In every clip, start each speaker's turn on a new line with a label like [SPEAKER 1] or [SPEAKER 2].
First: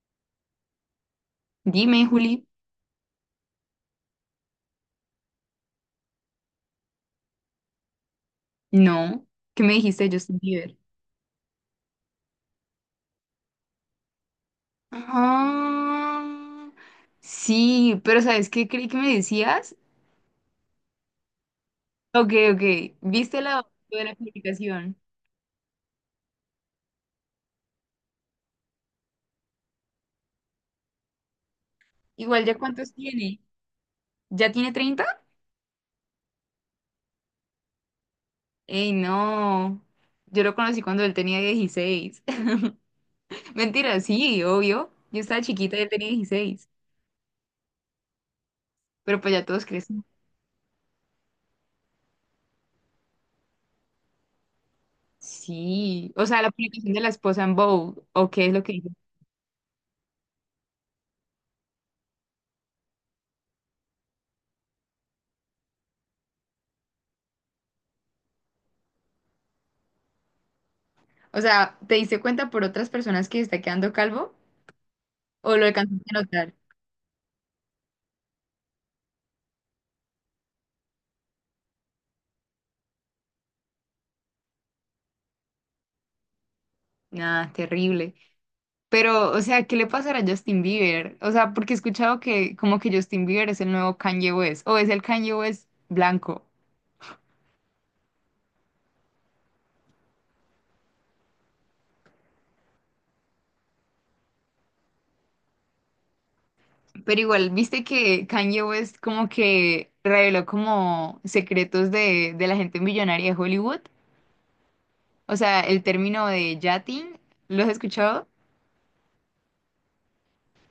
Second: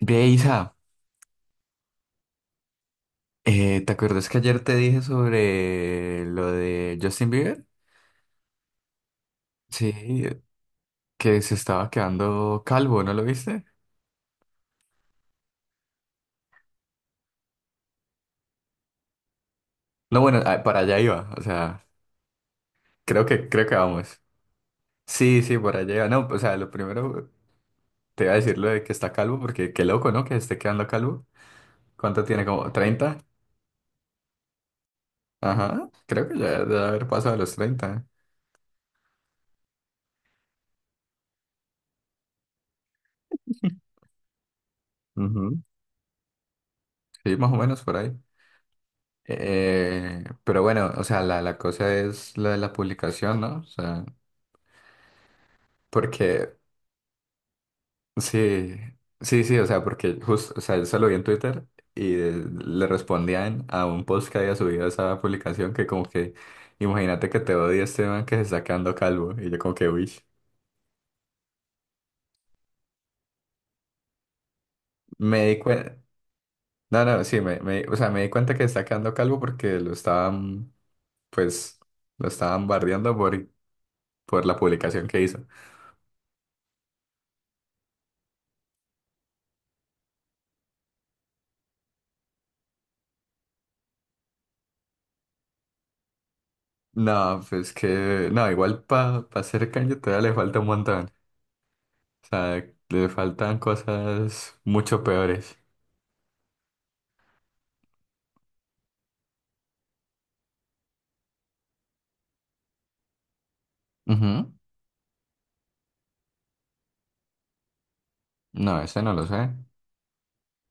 [SPEAKER 1] Ve, Isa,
[SPEAKER 2] Dime, Juli.
[SPEAKER 1] ¿te acuerdas que ayer te dije sobre lo de Justin Bieber?
[SPEAKER 2] No. ¿Qué me
[SPEAKER 1] Sí,
[SPEAKER 2] dijiste de Justin Bieber?
[SPEAKER 1] que se estaba quedando calvo, ¿no lo viste?
[SPEAKER 2] Ah, sí, pero ¿sabes qué creí que me decías?
[SPEAKER 1] No, bueno, para allá iba, o sea,
[SPEAKER 2] Ok, ok.
[SPEAKER 1] creo
[SPEAKER 2] ¿Viste
[SPEAKER 1] que,
[SPEAKER 2] la
[SPEAKER 1] creo que
[SPEAKER 2] foto de la
[SPEAKER 1] vamos.
[SPEAKER 2] publicación?
[SPEAKER 1] Sí, sí, por allá iba. No, o sea, lo primero te iba a decir lo de que está calvo, porque qué loco, ¿no? Que esté quedando calvo. ¿Cuánto tiene?
[SPEAKER 2] Igual, ¿ya
[SPEAKER 1] ¿Como
[SPEAKER 2] cuántos
[SPEAKER 1] 30?
[SPEAKER 2] tiene? ¿Ya tiene treinta?
[SPEAKER 1] Ajá, creo que ya debe haber pasado a los 30.
[SPEAKER 2] Ey, no. Yo lo conocí cuando él tenía 16. Mentira, sí, obvio. Yo estaba
[SPEAKER 1] Ujú.
[SPEAKER 2] chiquita y él tenía dieciséis.
[SPEAKER 1] Sí, más o menos por ahí.
[SPEAKER 2] Pero pues ya todos crecen.
[SPEAKER 1] Pero bueno, o sea, la cosa es la de la publicación, ¿no? O sea,
[SPEAKER 2] Sí. O sea, la
[SPEAKER 1] porque
[SPEAKER 2] publicación de la esposa en Vogue, ¿o qué es lo que
[SPEAKER 1] sí,
[SPEAKER 2] dice?
[SPEAKER 1] sí, sí, o sea, porque justo, o sea, yo se lo vi en Twitter y le respondían a un post que había subido esa publicación que como que, imagínate que te odia este man que se está quedando calvo y yo como que, uy,
[SPEAKER 2] O sea, ¿te diste cuenta por otras personas que está quedando calvo
[SPEAKER 1] me
[SPEAKER 2] o
[SPEAKER 1] di
[SPEAKER 2] lo
[SPEAKER 1] cuenta,
[SPEAKER 2] alcanzaste a notar?
[SPEAKER 1] no, no, sí, o sea, me di cuenta que se está quedando calvo porque lo estaban, pues, lo estaban bardeando por la publicación que hizo.
[SPEAKER 2] Nada, terrible. Pero, o sea, ¿qué le pasará a Justin Bieber? O sea, porque he escuchado que como que Justin Bieber es el nuevo Kanye West, o es el Kanye West blanco.
[SPEAKER 1] No, pues que, no, igual para hacer Kanye todavía le falta un montón. O sea, le faltan cosas mucho peores.
[SPEAKER 2] Pero igual, viste que Kanye West como que reveló como secretos de la gente millonaria de Hollywood.
[SPEAKER 1] Ujú.
[SPEAKER 2] O sea, el término de yachting, ¿lo has escuchado?
[SPEAKER 1] No, ese no lo sé.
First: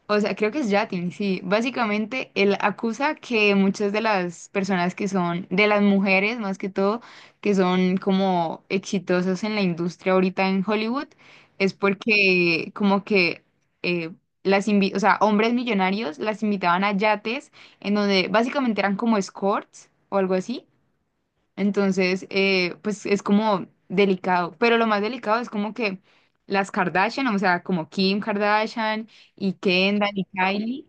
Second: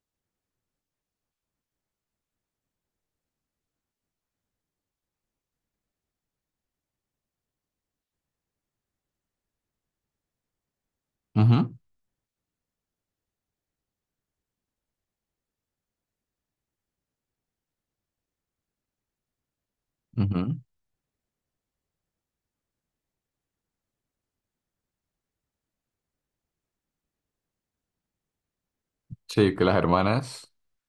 [SPEAKER 2] O sea, creo que es Yatin, sí. Básicamente, él acusa que muchas de las personas que son, de las mujeres más que todo, que son como exitosas en la industria ahorita en Hollywood, es porque como que eh, las invi- o sea, hombres millonarios las invitaban a yates en donde básicamente eran como escorts o algo
[SPEAKER 1] Ujú, ujú.
[SPEAKER 2] así, entonces, pues es como delicado, pero lo más delicado es como que las Kardashian, o sea, como Kim Kardashian y
[SPEAKER 1] Sí, que las
[SPEAKER 2] Kendall y
[SPEAKER 1] hermanas,
[SPEAKER 2] Kylie,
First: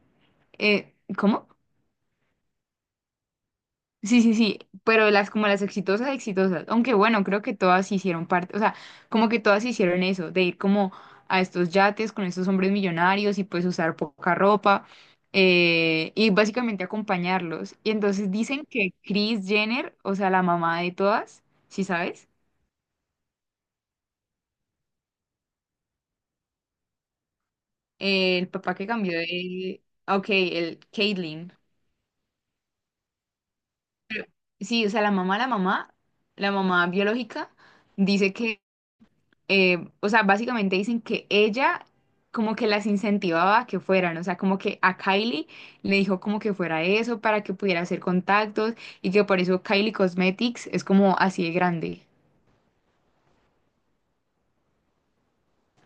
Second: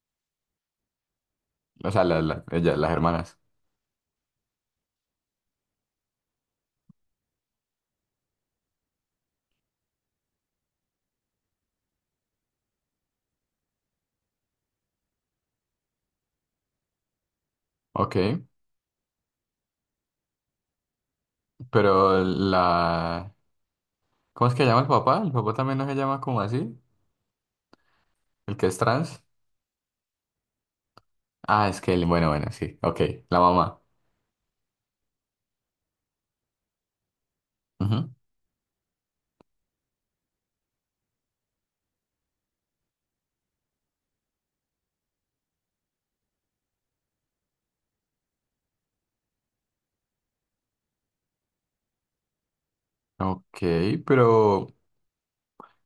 [SPEAKER 2] ¿cómo?
[SPEAKER 1] o sea, ellas, las hermanas.
[SPEAKER 2] Sí, sí, sí, pero las como las exitosas, exitosas, aunque bueno, creo que todas hicieron parte, o sea, como que todas hicieron eso, de ir como a estos yates con estos hombres millonarios y pues usar poca ropa, y básicamente acompañarlos. Y
[SPEAKER 1] Ok,
[SPEAKER 2] entonces dicen que Kris Jenner, o sea, la mamá de todas, ¿sí
[SPEAKER 1] pero…
[SPEAKER 2] sabes?
[SPEAKER 1] la... ¿Cómo es que llama el papá? ¿El papá también no se llama como así?
[SPEAKER 2] El
[SPEAKER 1] ¿El que
[SPEAKER 2] papá
[SPEAKER 1] es
[SPEAKER 2] que
[SPEAKER 1] trans?
[SPEAKER 2] cambió de... ah, Ok, el Caitlyn.
[SPEAKER 1] Ah, es que él, bueno, bueno, sí, ok, la mamá.
[SPEAKER 2] Sí, o sea, la mamá, la mamá, la mamá biológica
[SPEAKER 1] Ujú.
[SPEAKER 2] dice que, o sea, básicamente dicen que ella como que las incentivaba a que fueran, o sea, como que a Kylie le dijo como que fuera eso para que pudiera hacer contactos y que por eso Kylie Cosmetics es como así de grande.
[SPEAKER 1] Ok, pero…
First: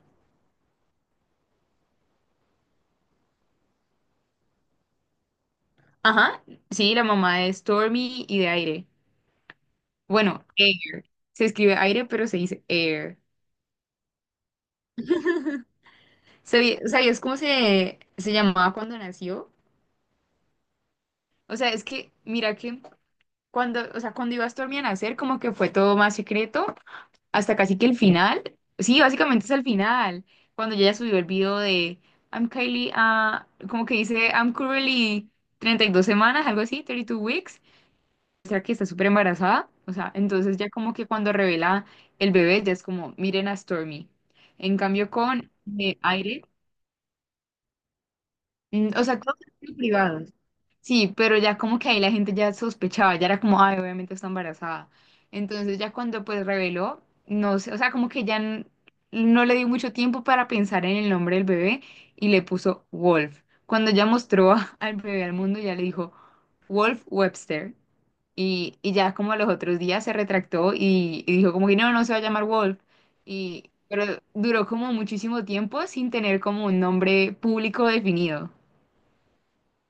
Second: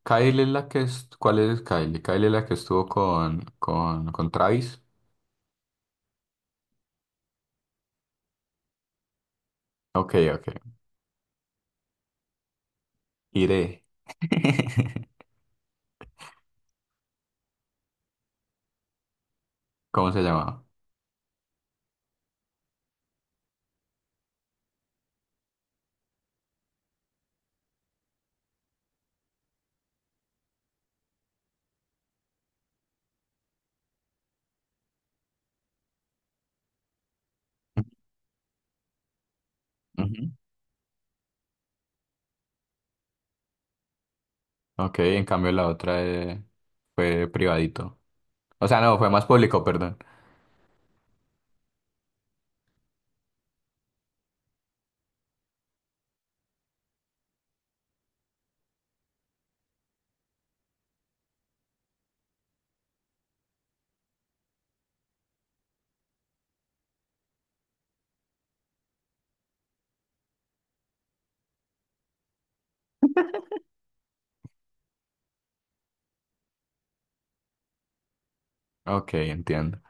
[SPEAKER 1] Kylie es la que es… ¿Cuál es Kylie? Kylie es la que estuvo con Travis.
[SPEAKER 2] Ajá, sí, la mamá de Stormy y de Aire.
[SPEAKER 1] Ok,
[SPEAKER 2] Bueno,
[SPEAKER 1] ok.
[SPEAKER 2] Air. Se escribe Aire, pero se dice Air.
[SPEAKER 1] Iré.
[SPEAKER 2] ¿Sabi- ¿Sabías cómo se, se llamaba cuando nació?
[SPEAKER 1] ¿Cómo se llamaba?
[SPEAKER 2] O sea, es que, mira que cuando, o sea, cuando iba a Stormy a nacer, como que fue todo más secreto, hasta casi que el final. Sí, básicamente es el final, cuando ella subió el video de I'm Kylie, ah, como que dice I'm currently 32 semanas, algo así, 32 weeks. O sea, que está súper embarazada. O sea,
[SPEAKER 1] Ujú.
[SPEAKER 2] entonces ya como que cuando revela el bebé, ya es como, miren a Stormy. En
[SPEAKER 1] Ok,
[SPEAKER 2] cambio
[SPEAKER 1] en
[SPEAKER 2] con
[SPEAKER 1] cambio la otra
[SPEAKER 2] Aire.
[SPEAKER 1] fue privadito. O sea,
[SPEAKER 2] Mm,
[SPEAKER 1] no,
[SPEAKER 2] o
[SPEAKER 1] fue
[SPEAKER 2] sea,
[SPEAKER 1] más
[SPEAKER 2] todos
[SPEAKER 1] público,
[SPEAKER 2] eran
[SPEAKER 1] perdón.
[SPEAKER 2] privados. Sí, pero ya como que ahí la gente ya sospechaba, ya era como, ay, obviamente está embarazada. Entonces ya cuando pues reveló, no sé, o sea, como que ya n- no le dio mucho tiempo para pensar en el nombre del bebé y le puso Wolf. Cuando ya mostró a- al bebé al mundo, ya le dijo Wolf Webster. Y ya como a los otros días se retractó y dijo como que no, no se va a llamar Wolf. Y, pero duró como muchísimo tiempo sin tener como un nombre público definido.
[SPEAKER 1] Ok, entiendo.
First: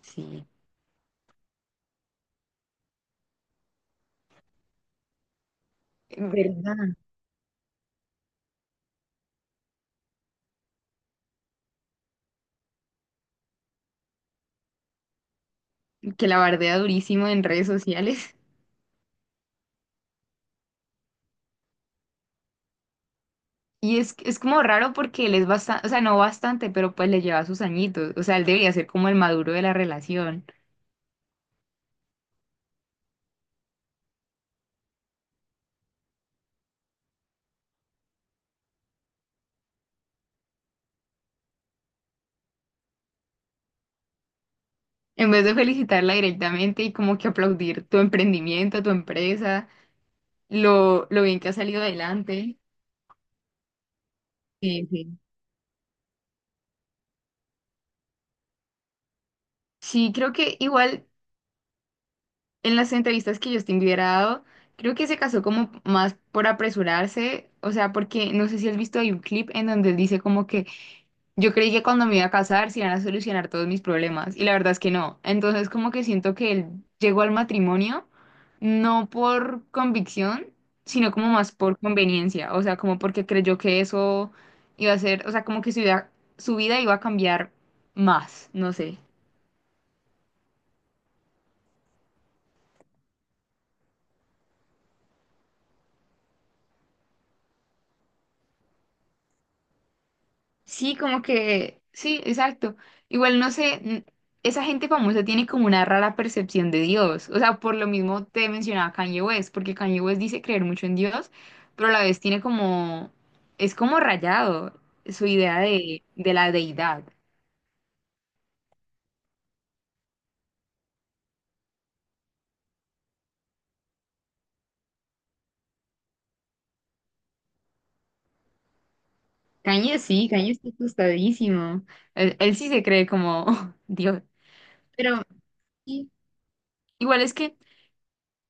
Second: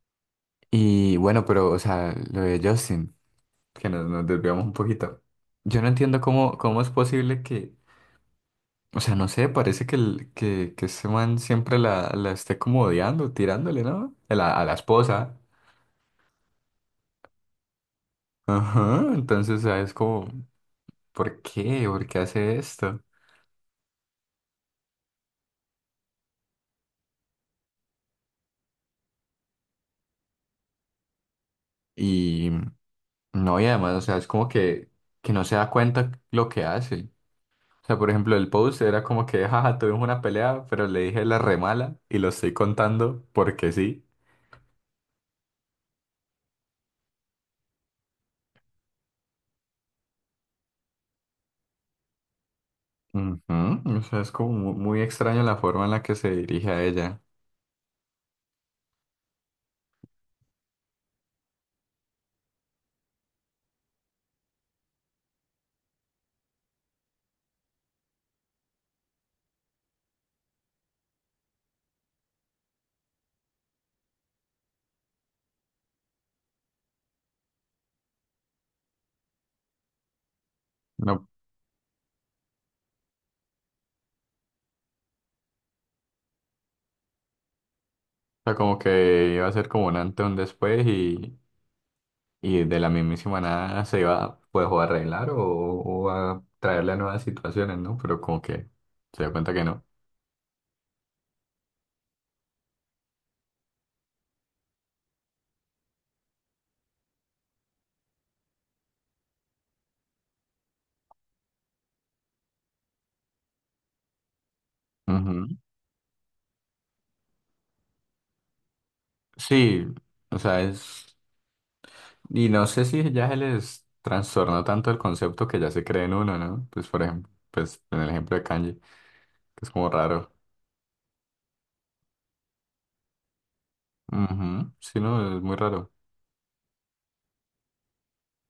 [SPEAKER 2] Sí,
[SPEAKER 1] Y bueno, pero, o sea, lo de Justin, que nos desviamos un poquito. Yo no entiendo cómo,
[SPEAKER 2] verdad,
[SPEAKER 1] cómo es posible que, o sea, no sé, parece que ese man siempre la esté como odiando, tirándole, ¿no? A la esposa.
[SPEAKER 2] que la bardea durísimo en redes sociales.
[SPEAKER 1] Ajá, entonces, o sea, es como, ¿por qué? ¿Por qué hace esto?
[SPEAKER 2] Y es como raro porque él es bastante, o sea, no bastante, pero pues le lleva sus añitos. O sea, él debería ser como el maduro de la relación.
[SPEAKER 1] Y no, y además, o sea, es como que no se da cuenta lo que hace. O sea, por ejemplo, el post era como que, jaja, tuvimos una pelea, pero le dije la remala y lo estoy contando porque sí.
[SPEAKER 2] En vez de felicitarla directamente y como que aplaudir tu emprendimiento, tu empresa, lo bien que ha salido adelante.
[SPEAKER 1] Ujú, o sea, es como
[SPEAKER 2] Sí,
[SPEAKER 1] muy
[SPEAKER 2] sí.
[SPEAKER 1] extraña la forma en la que se dirige a ella.
[SPEAKER 2] Sí, creo que igual en las entrevistas que Justin Bieber ha dado, creo que se casó como más por apresurarse, o sea, porque no sé si has visto, hay un clip en donde él dice como que yo creí que cuando me iba a casar se iban a solucionar todos mis problemas y la verdad es que no. Entonces como que siento que él llegó al matrimonio no por convicción, sino
[SPEAKER 1] No,
[SPEAKER 2] como
[SPEAKER 1] o
[SPEAKER 2] más por conveniencia, o sea, como porque creyó que eso iba a ser, o sea, como que su vida iba a cambiar más,
[SPEAKER 1] sea,
[SPEAKER 2] no
[SPEAKER 1] como
[SPEAKER 2] sé.
[SPEAKER 1] que iba a ser como un antes, un después y de la mismísima nada se iba pues o a arreglar o a traerle a nuevas situaciones, ¿no? Pero como que se dio cuenta que no.
[SPEAKER 2] Sí, como que, sí, exacto. Igual no sé, n- esa gente famosa tiene como una rara percepción de Dios. O sea, por lo mismo te mencionaba Kanye West, porque Kanye West dice creer mucho en Dios, pero a la vez tiene como, es como rayado su
[SPEAKER 1] Ujú.
[SPEAKER 2] idea de la deidad.
[SPEAKER 1] Sí, o sea, es… Y no sé si ya se les trastornó tanto el concepto que ya se cree en uno, ¿no? Pues por ejemplo, pues en el ejemplo de Kanye, que es como
[SPEAKER 2] Kanye sí,
[SPEAKER 1] raro.
[SPEAKER 2] Kanye está asustadísimo. Él sí se cree como Dios.
[SPEAKER 1] Ujú. Sí,
[SPEAKER 2] Pero
[SPEAKER 1] no, es muy raro.
[SPEAKER 2] sí, igual es que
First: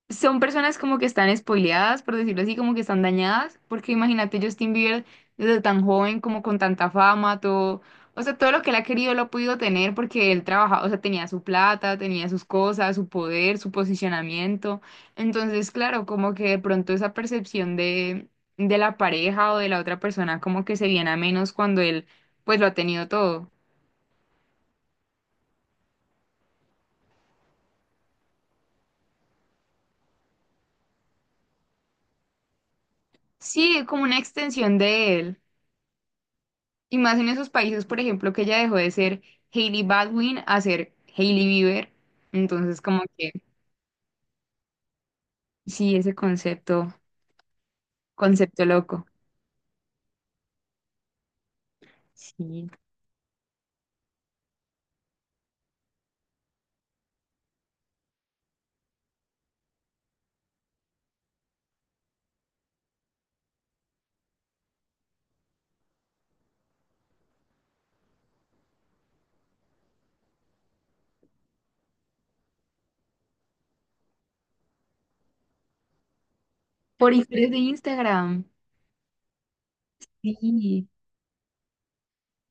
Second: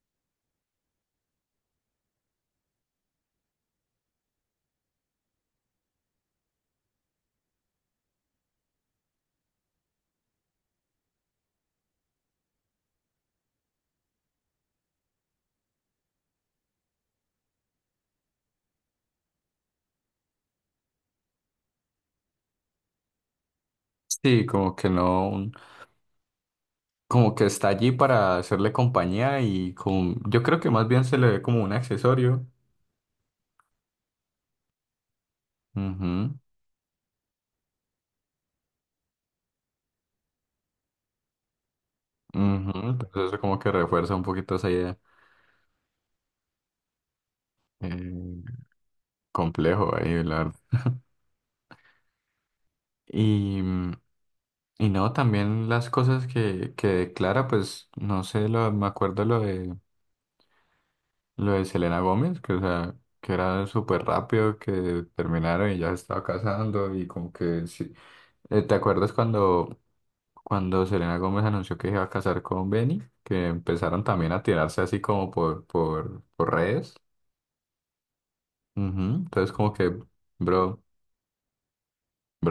[SPEAKER 2] son personas como que están spoileadas, por decirlo así, como que están dañadas, porque imagínate Justin Bieber desde tan joven, como con tanta fama, todo, o sea, todo lo que él ha querido lo ha podido tener porque él trabajaba, o sea, tenía su plata, tenía sus cosas, su poder, su posicionamiento. Entonces, claro, como que de pronto esa percepción de la pareja o de la otra persona como que se viene a menos cuando él, pues, lo ha tenido todo.
[SPEAKER 1] Sí, como que no, como que está allí para hacerle compañía y como, yo creo que más bien se le ve como un accesorio.
[SPEAKER 2] Sí, como una extensión de él.
[SPEAKER 1] Ujú.
[SPEAKER 2] Y más en esos países, por ejemplo, que ella dejó de ser Hailey Baldwin a ser Hailey Bieber.
[SPEAKER 1] Ujú,
[SPEAKER 2] Entonces, como
[SPEAKER 1] entonces
[SPEAKER 2] que
[SPEAKER 1] eso como que refuerza un poquito esa idea.
[SPEAKER 2] sí, ese concepto,
[SPEAKER 1] eh,
[SPEAKER 2] concepto loco.
[SPEAKER 1] Complejo ahí, la verdad.
[SPEAKER 2] Sí.
[SPEAKER 1] Y, mm, y no, también las cosas que declara, pues no sé, me acuerdo lo de Selena Gómez, que o sea, que era súper rápido, que terminaron y ya se estaba casando y como que sí. ¿Te acuerdas cuando, Selena Gómez anunció que se iba a casar con Benny? Que empezaron también a tirarse así como por redes.
[SPEAKER 2] Por historias de Instagram.
[SPEAKER 1] Ujú, entonces como que, bro.
[SPEAKER 2] Sí.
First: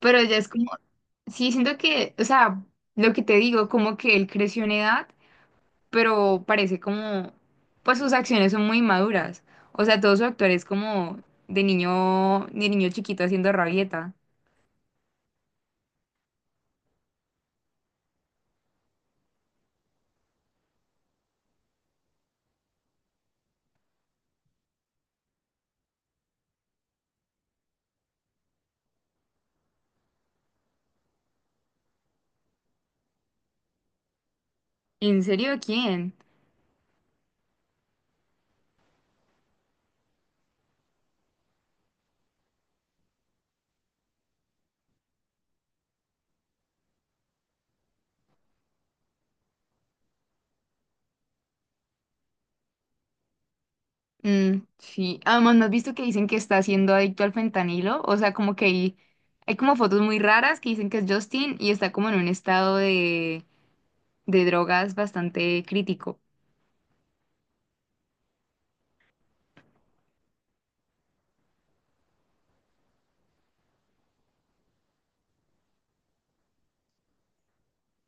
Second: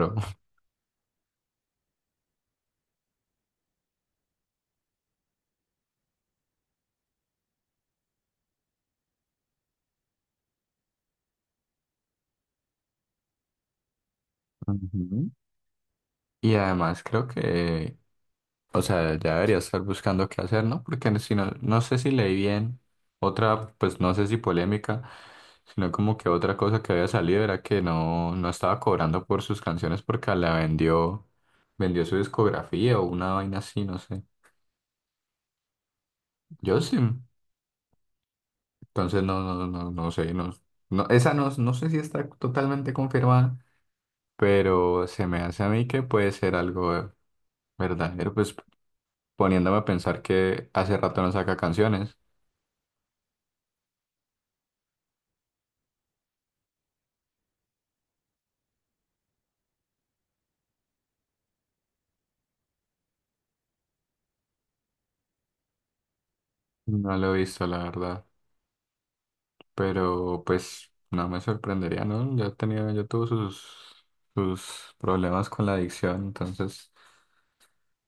[SPEAKER 2] Pero ya es como, sí, siento que, o sea, lo que te digo, como que él creció en edad, pero parece como, pues sus acciones son muy maduras. O sea, todo su actuar es como de niño chiquito haciendo rabieta.
[SPEAKER 1] ujú. Y además creo que, o sea, ya debería estar buscando qué hacer, ¿no? Porque si no, no sé si leí bien otra, pues no sé si polémica, sino como que otra cosa que había salido era que no estaba cobrando por sus canciones porque la vendió su discografía o una vaina así, no sé.
[SPEAKER 2] ¿En serio quién?
[SPEAKER 1] Yo sí, entonces no sé, no, esa no, no sé si está totalmente confirmada, pero se me hace a mí que puede ser algo verdadero, pues poniéndome a pensar que hace rato no saca canciones.
[SPEAKER 2] Mm, sí, además, ¿no has visto que dicen que está siendo adicto al fentanilo? O sea, como que hay como fotos muy raras que dicen que es Justin y está como en un estado de drogas bastante crítico,
[SPEAKER 1] No lo he visto, la verdad. Pero pues no me sorprendería, ¿no? Ya tuvo sus problemas con la adicción, entonces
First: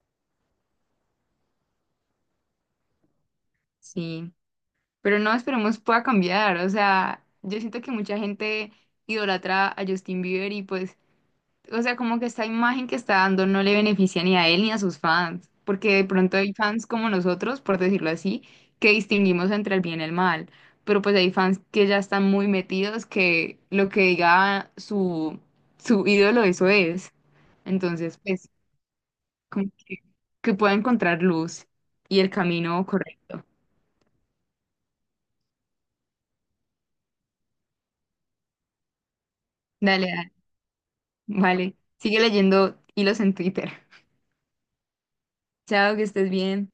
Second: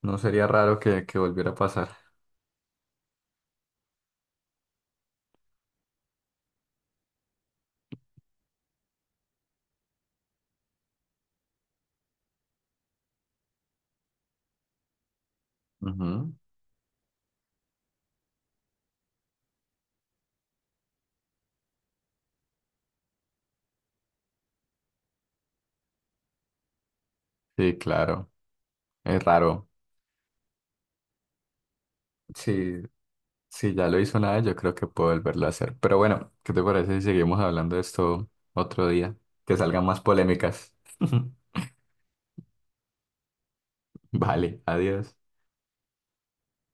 [SPEAKER 1] no sería raro que volviera a pasar.
[SPEAKER 2] sí. Pero no, esperemos pueda cambiar, o sea, yo siento que mucha gente idolatra a Justin Bieber y pues, o sea, como que esta imagen que está dando no le beneficia ni a él ni a sus fans, porque de
[SPEAKER 1] Ujú.
[SPEAKER 2] pronto hay fans como nosotros, por decirlo así, que distinguimos entre el bien y el mal, pero pues hay fans que ya están muy metidos que lo que diga su, su ídolo eso es.
[SPEAKER 1] Sí,
[SPEAKER 2] Entonces,
[SPEAKER 1] claro,
[SPEAKER 2] pues,
[SPEAKER 1] es
[SPEAKER 2] como
[SPEAKER 1] raro.
[SPEAKER 2] que pueda encontrar luz y el
[SPEAKER 1] Sí,
[SPEAKER 2] camino correcto.
[SPEAKER 1] si ya lo hizo nada, yo creo que puedo volverlo a hacer. Pero bueno, ¿qué te parece si seguimos hablando de esto otro día? Que salgan más
[SPEAKER 2] Dale, dale,
[SPEAKER 1] polémicas.
[SPEAKER 2] vale. Sigue leyendo hilos en Twitter.
[SPEAKER 1] Vale, adiós.
[SPEAKER 2] Chao, que estés bien.